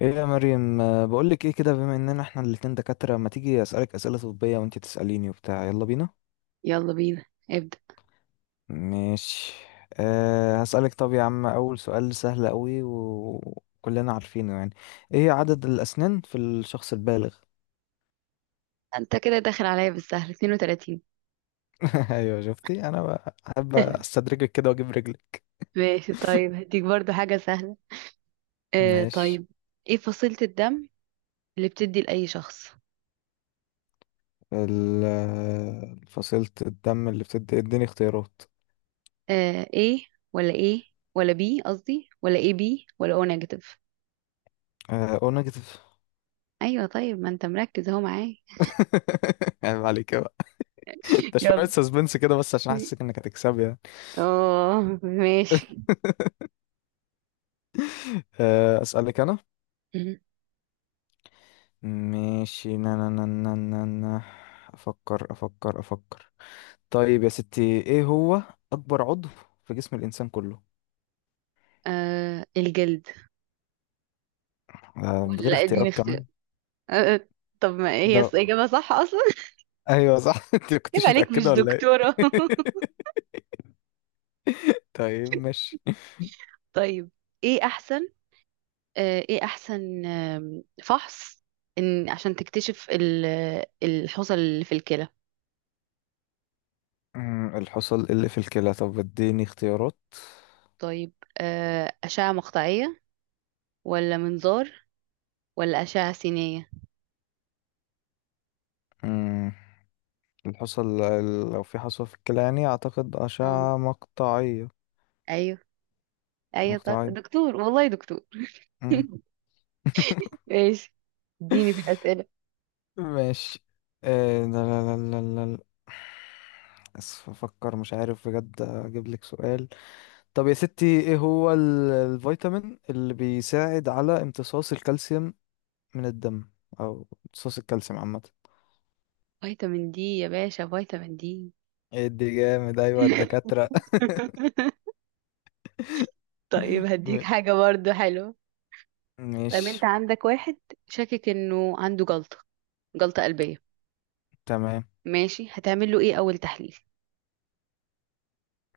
ايه يا مريم، بقولك ايه كده. بما اننا احنا الاتنين دكاترة، ما تيجي اسألك اسئلة طبية وانتي تسأليني وبتاع. يلا بينا. يلا بينا. ابدأ. ماشي. هسألك، طب يا عم، اول سؤال سهل قوي وكلنا عارفينه يعني. ايه عدد الاسنان في الشخص البالغ؟ انت كده داخل عليا بالسهل 32. ايوه، شفتي؟ انا بحب استدرجك كده واجيب رجلي. ماشي. طيب، هديك برضو حاجة سهلة. ماشي. طيب. ايه فصيلة الدم اللي بتدي لأي شخص؟ فصيلة الدم اللي بتدي، اديني اختيارات. ايه ولا ايه، ولا بي، قصدي، ولا ايه، بي، ولا او نيجاتيف؟ او نيجاتيف. ايوه، طيب، ما انت مركز اهو معايا. عيب عليك بقى. ده شوية يلا. سسبنس كده، بس عشان احسسك انك هتكسبي يعني. اه، ماشي. أسألك أنا. مهم. ماشي، نا نا نا نا نا نا. أفكر أفكر. طيب يا ستي، إيه هو أكبر عضو في جسم الإنسان كله؟ الجلد. من ولا، غير لا، اديني اختيارات اختيار. كمان؟ آه آه، طب ما هي ده إجابة صح أصلا؟ أيوه صح. أنت ما يبقى كنتش عليك متأكدة مش ولا إيه؟ دكتورة. طيب ماشي. طيب، ايه أحسن آه، ايه احسن فحص، ان عشان تكتشف الحصى اللي في الكلى. الحصى اللي في الكلى؟ طب اديني اختيارات. طيب، اشعة مقطعية، ولا منظار، ولا اشعة سينية؟ أمم، الحصى لو في حصوة في الكلى يعني أعتقد اه، أشعة مقطعية. ايوه، ايوه. طب مقطعية. دكتور، والله دكتور. أمم. ماشي. اديني في الاسئله. ماشي. لا. اسف، افكر مش عارف بجد اجيب لك سؤال. طب يا ستي، ايه هو الفيتامين اللي بيساعد على امتصاص الكالسيوم من الدم، او امتصاص الكالسيوم عامة؟ فيتامين دي يا باشا، فيتامين دي. ايه دي جامد، ايوه الدكاترة. طيب، هديك م- حاجه برضو حلوه. طيب، انت ماشي. عندك واحد شاكك انه عنده جلطه قلبيه. تمام. ماشي، هتعمل له ايه اول تحليل؟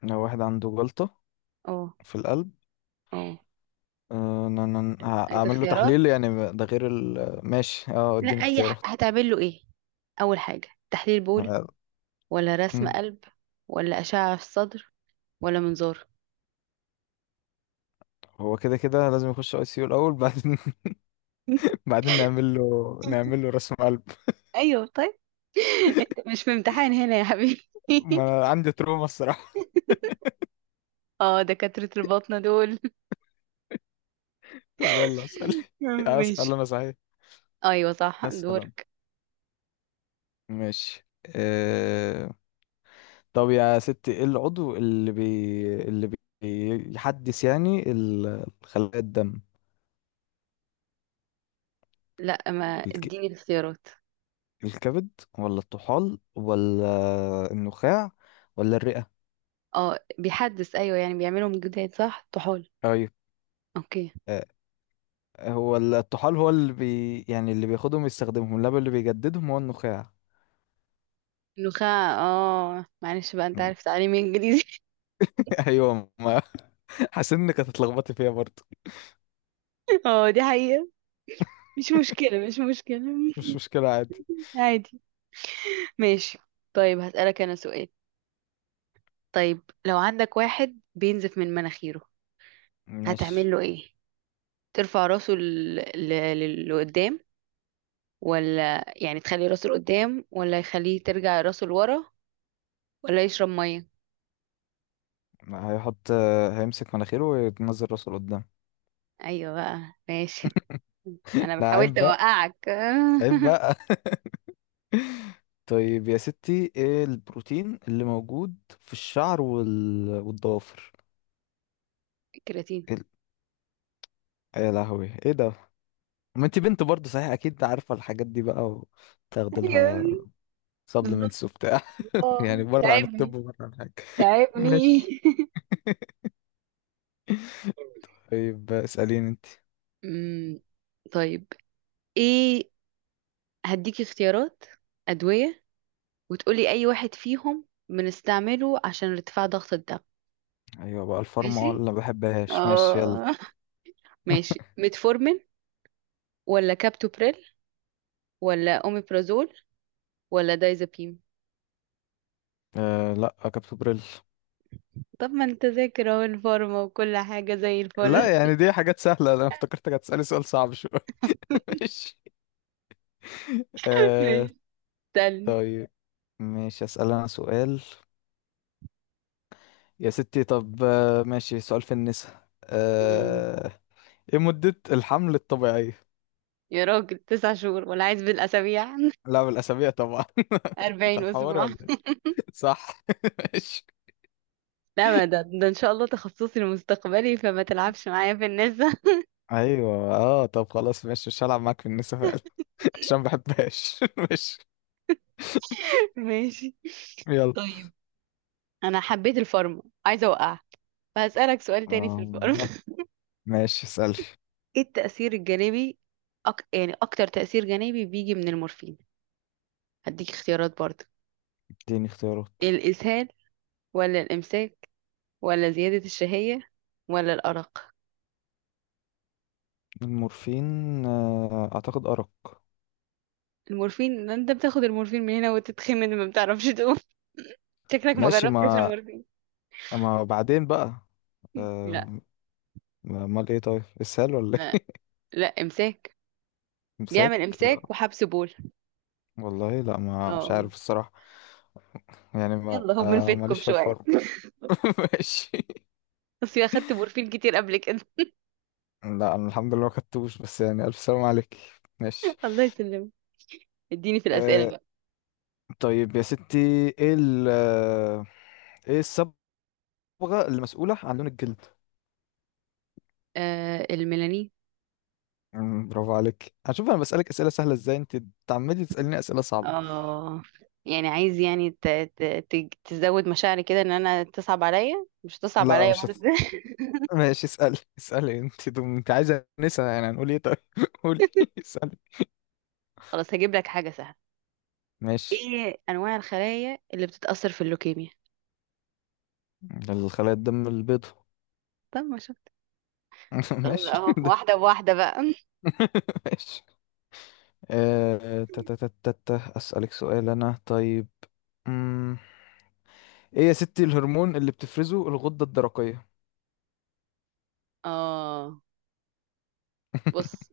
لو واحد عنده جلطة اه، في القلب، اه، عايزة هعمل له اختيارات. تحليل، يعني ده غير ال ماشي. اه لا، اديني اختيارات. هتعمل له ايه اول حاجة؟ تحليل بول، ولا رسم قلب، ولا اشعة في الصدر، ولا منظار؟ هو كده كده لازم يخش اي سي يو الاول، بعدين بعدين نعمل له، نعمل له رسم قلب. ايوه، طيب. انت مش في امتحان هنا يا حبيبي. ما انا عندي تروما الصراحه. اه، دكاترة الباطنة دول. طب يلا اسال ماشي. اسال انا صحيح. ايوه، صح، اسال انا. دورك. ماشي. أه... طب يا ستي، ايه العضو اللي بيحدث يعني خلايا الدم؟ لا، ما الك... اديني الاختيارات. الكبد ولا الطحال ولا النخاع ولا الرئه؟ اه، بيحدث، ايوه، يعني بيعملهم جداد. صح، طحال. ايوه. اوكي. أه... هو الطحال هو يعني اللي بياخدهم يستخدمهم، لا اللي بيجددهم هو النخاع. النخاع. اه معلش بقى، انت عارف تعليمي انجليزي. ايوه، ما حاسس انك هتتلخبطي فيها برضه. اه، دي حقيقة. مش مشكلة، مش مشكلة. مش مشكله عادي. عادي. ماشي. طيب، هسألك أنا سؤال. طيب، لو عندك واحد بينزف من مناخيره، ماشي. هتعمل له إيه؟ ترفع راسه لقدام، ولا يعني تخلي راسه لقدام، ولا يخليه ترجع راسه لورا، ولا يشرب مية؟ هيحط هيمسك مناخيره وينزل راسه لقدام. أيوة بقى، ماشي، أنا لا عيب حاولت بقى، أوقعك. عيب بقى. طيب يا ستي، ايه البروتين اللي موجود في الشعر والضوافر؟ كراتين. إيه يا لهوي ايه ده! ما انت بنت برضه صحيح، اكيد عارفه الحاجات دي بقى، وتاخدي أيوة، لها بالظبط. سبلمنتس وبتاع. يعني بره عن الطب تعبني، وبره عن حاجه. تعبني. ماشي. طيب اساليني انت. أمم، طيب، إيه؟ هديك اختيارات أدوية، وتقولي أي واحد فيهم بنستعمله عشان ارتفاع ضغط الدم. ايوه بقى، الفارما ولا ماشي، ما بحبهاش. ماشي يلا. اه. ماشي. ميتفورمين، ولا كابتوبريل، ولا أوميبرازول، ولا دايزابيم؟ آه لا، كابتن بريل. طب، ما انت ذاكر اهو الفارما وكل حاجة زي الفل. لا يعني دي حاجات سهلة، انا افتكرتك هتسألي سؤال صعب شوية. ماشي. آه. ماشي. تاني. طيب ماشي، اسال انا سؤال. يا ستي طب آه ماشي، سؤال في النساء أمم. آه. ايه مدة الحمل الطبيعية؟ يا راجل، تسع شهور، ولا عايز بالأسابيع؟ لا، بالأسابيع طبعا. انت أربعين هتحوري أسبوع. ولا ايه؟ صح. ماشي. لا، ما ده إن شاء الله تخصصي المستقبلي، فما تلعبش معايا في النساء. ايوه اه، طب خلاص ماشي مش هلعب معاك في النساء فعلا. عشان ما بحبهاش. ماشي. ماشي، يلا. طيب. أنا حبيت الفارما، عايزة أوقع، فهسألك سؤال تاني في آه الفارما. ماشي، اسألي. ايه التأثير الجانبي، يعني اكتر تأثير جانبي بيجي من المورفين؟ هديك اختيارات برضه. اديني اختيارات. الإسهال، ولا الإمساك، ولا زيادة الشهية، ولا الأرق؟ المورفين، اعتقد ارق. المورفين ده، انت بتاخد المورفين من هنا وتتخمن، ما بتعرفش تقوم. شكلك ما ماشي جربتش ما، المورفين. ما بعدين بقى. لا، آه، امال ايه طيب، اسهال ولا لا، ايه؟ لا إمساك. امساك؟ بيعمل لا إمساك وحبس بول. والله، لا ما مش اه. عارف الصراحة. يعني ما يلا، هو من فيتكم ماليش في شوية. الفرم. ماشي. بس اخدت مورفين كتير قبل كده. لا انا الحمد لله ما خدتوش، بس يعني الف سلام عليك. ماشي. الله يسلمك. اديني في الأسئلة أه. بقى. طيب يا ستي، ايه ال آه، ايه الصبغة المسؤولة عن لون الجلد؟ الميلانين. مم، برافو عليك. هشوف انا بسألك اسئلة سهلة ازاي، انت تعمدي تسأليني اسئلة صعبة. اه، يعني عايز، يعني تزود مشاعري كده، ان انا تصعب عليا مش تصعب لا عليا مش هت... برضه. ماشي، اسألي اسألي انت. دم... انت عايزة نسأل، يعني هنقول ايه طيب. قولي، اسألي. خلاص، هجيب لك حاجة سهلة. ماشي. ايه انواع الخلايا اللي بتتأثر في اللوكيميا؟ الخلايا الدم البيضاء. طب، ما شفت. خلاص ماشي اهو، ده. واحدة بواحدة بقى. ماشي. آه، آه، تا- تا- تا- تا- تا. أسألك سؤال أنا طيب. مم. إيه يا ستي الهرمون اللي بتفرزه الغدة الدرقية؟ اه، بص.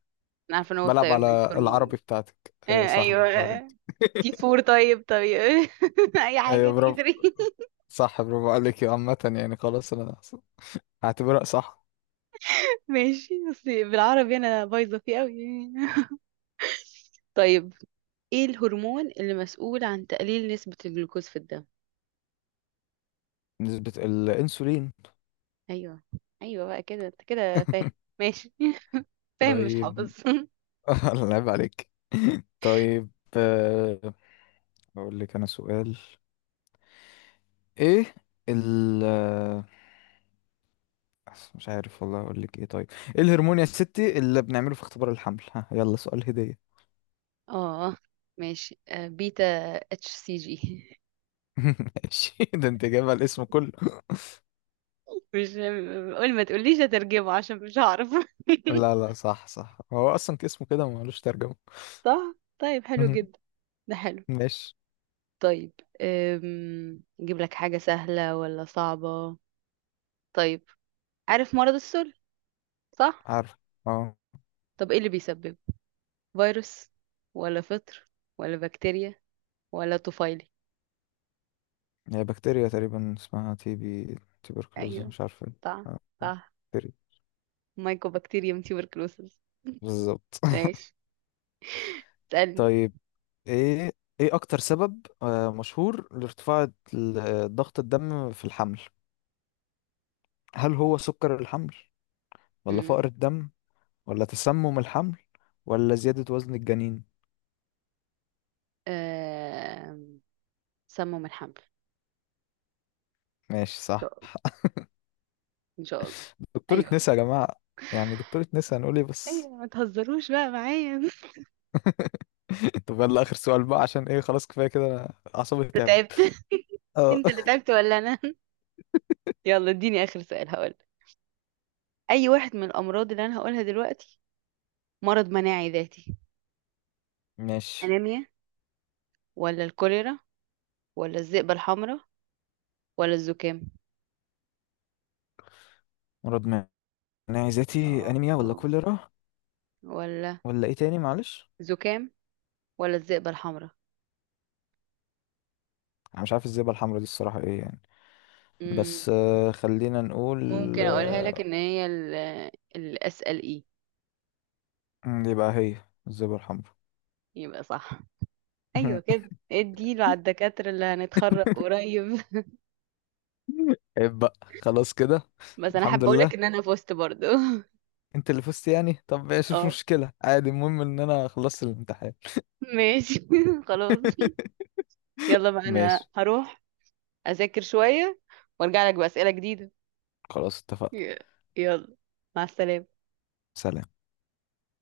انا عارفة ان هو بلعب الثيرويد على العربي هرمون. بتاعتك. آه، ايوه صح، ايوه. برافو عليك. تي فور. طيب، طيب. اي حاجة، ايوه تي برافو، ثري. صح برافو عليك يا عامة، يعني خلاص انا هعتبرها صح. ماشي، بس بالعربي انا بايظة فيه قوي. طيب، ايه الهرمون اللي مسؤول عن تقليل نسبة الجلوكوز في الدم؟ نسبة الأنسولين. ايوه، ايوه، بقى كده انت كده فاهم. ماشي. فاهم مش طيب. حافظ. الله يعيب عليك. طيب. آه، اقول لك انا سؤال. ايه ال آه، مش عارف والله اقول لك ايه طيب. ايه الهرمون يا ستي اللي بنعمله في اختبار الحمل؟ ها، يلا سؤال هدية. اه، ماشي. بيتا اتش سي جي. ماشي، ده انت جايبها الاسم كله. مش، قول، ما تقوليش هترجمه، عشان مش هعرف. لا لا صح صح، هو اصلا اسمه كده ملوش ترجمة. صح، طيب حلو مهم. جدا. ده حلو. ماشي. طيب، نجيب لك حاجة سهلة ولا صعبة؟ طيب، عارف مرض السل، صح؟ عارف. اه طب، ايه اللي بيسببه؟ فيروس، ولا فطر، ولا بكتيريا، ولا طفيلي؟ هي بكتيريا تقريبا اسمها تي بي، تيبركلوز ايوه، مش عارف ايه. صح، آه، آه، صح. بكتيريا. مايكوبكتيريوم تيوبركلوسيس. بالظبط. ماشي، اسألني. طيب. ايه ايه اكتر سبب مشهور لارتفاع ضغط الدم في الحمل؟ هل هو سكر الحمل ولا مم. فقر الدم ولا تسمم الحمل ولا زيادة وزن الجنين؟ آم، سموا من حمل. ماشي إن صح. شاء الله، إن شاء الله. دكتورة أيوة نسا كده. يا جماعة! يعني دكتورة نسا، هنقول ايه أيوة، بس. ما تهزروش بقى معايا. طب يلا اخر سؤال بقى، عشان ايه خلاص كفاية كده، انا اعصابي أنت تعبت. تعبت؟ اه. أنت اللي تعبت ولا أنا؟ يلا، اديني آخر سؤال. هقول أي واحد من الأمراض اللي أنا هقولها دلوقتي مرض مناعي ذاتي؟ ماشي. أنيميا، ولا الكوليرا، ولا الذئبة الحمراء، ولا الزكام؟ مرض مناعي ذاتي، اه، انيميا ولا اه. كوليرا ولا ولا ايه تاني معلش؟ زكام، ولا الذئبة الحمراء. انا مش عارف الزبدة الحمراء دي الصراحة ايه يعني، مم. بس خلينا نقول. ممكن أقولها لك آه، إن هي الأسأل إيه؟ يبقى هي الزبرة الحمراء. يبقى صح. ايوه كده، اديله على الدكاترة اللي هنتخرج قريب. عيب بقى، خلاص كده. بس انا حابة الحمد اقولك لله. ان انا فزت برضو. انت اللي فزت يعني، طب ماشي مش اه، مشكلة عادي، المهم ان انا خلصت الامتحان. ماشي. خلاص. يلا بقى، انا ماشي. هروح اذاكر شوية وارجع لك بأسئلة جديدة. خلاص اتفقنا. ي- يلا، مع السلامة. سلام.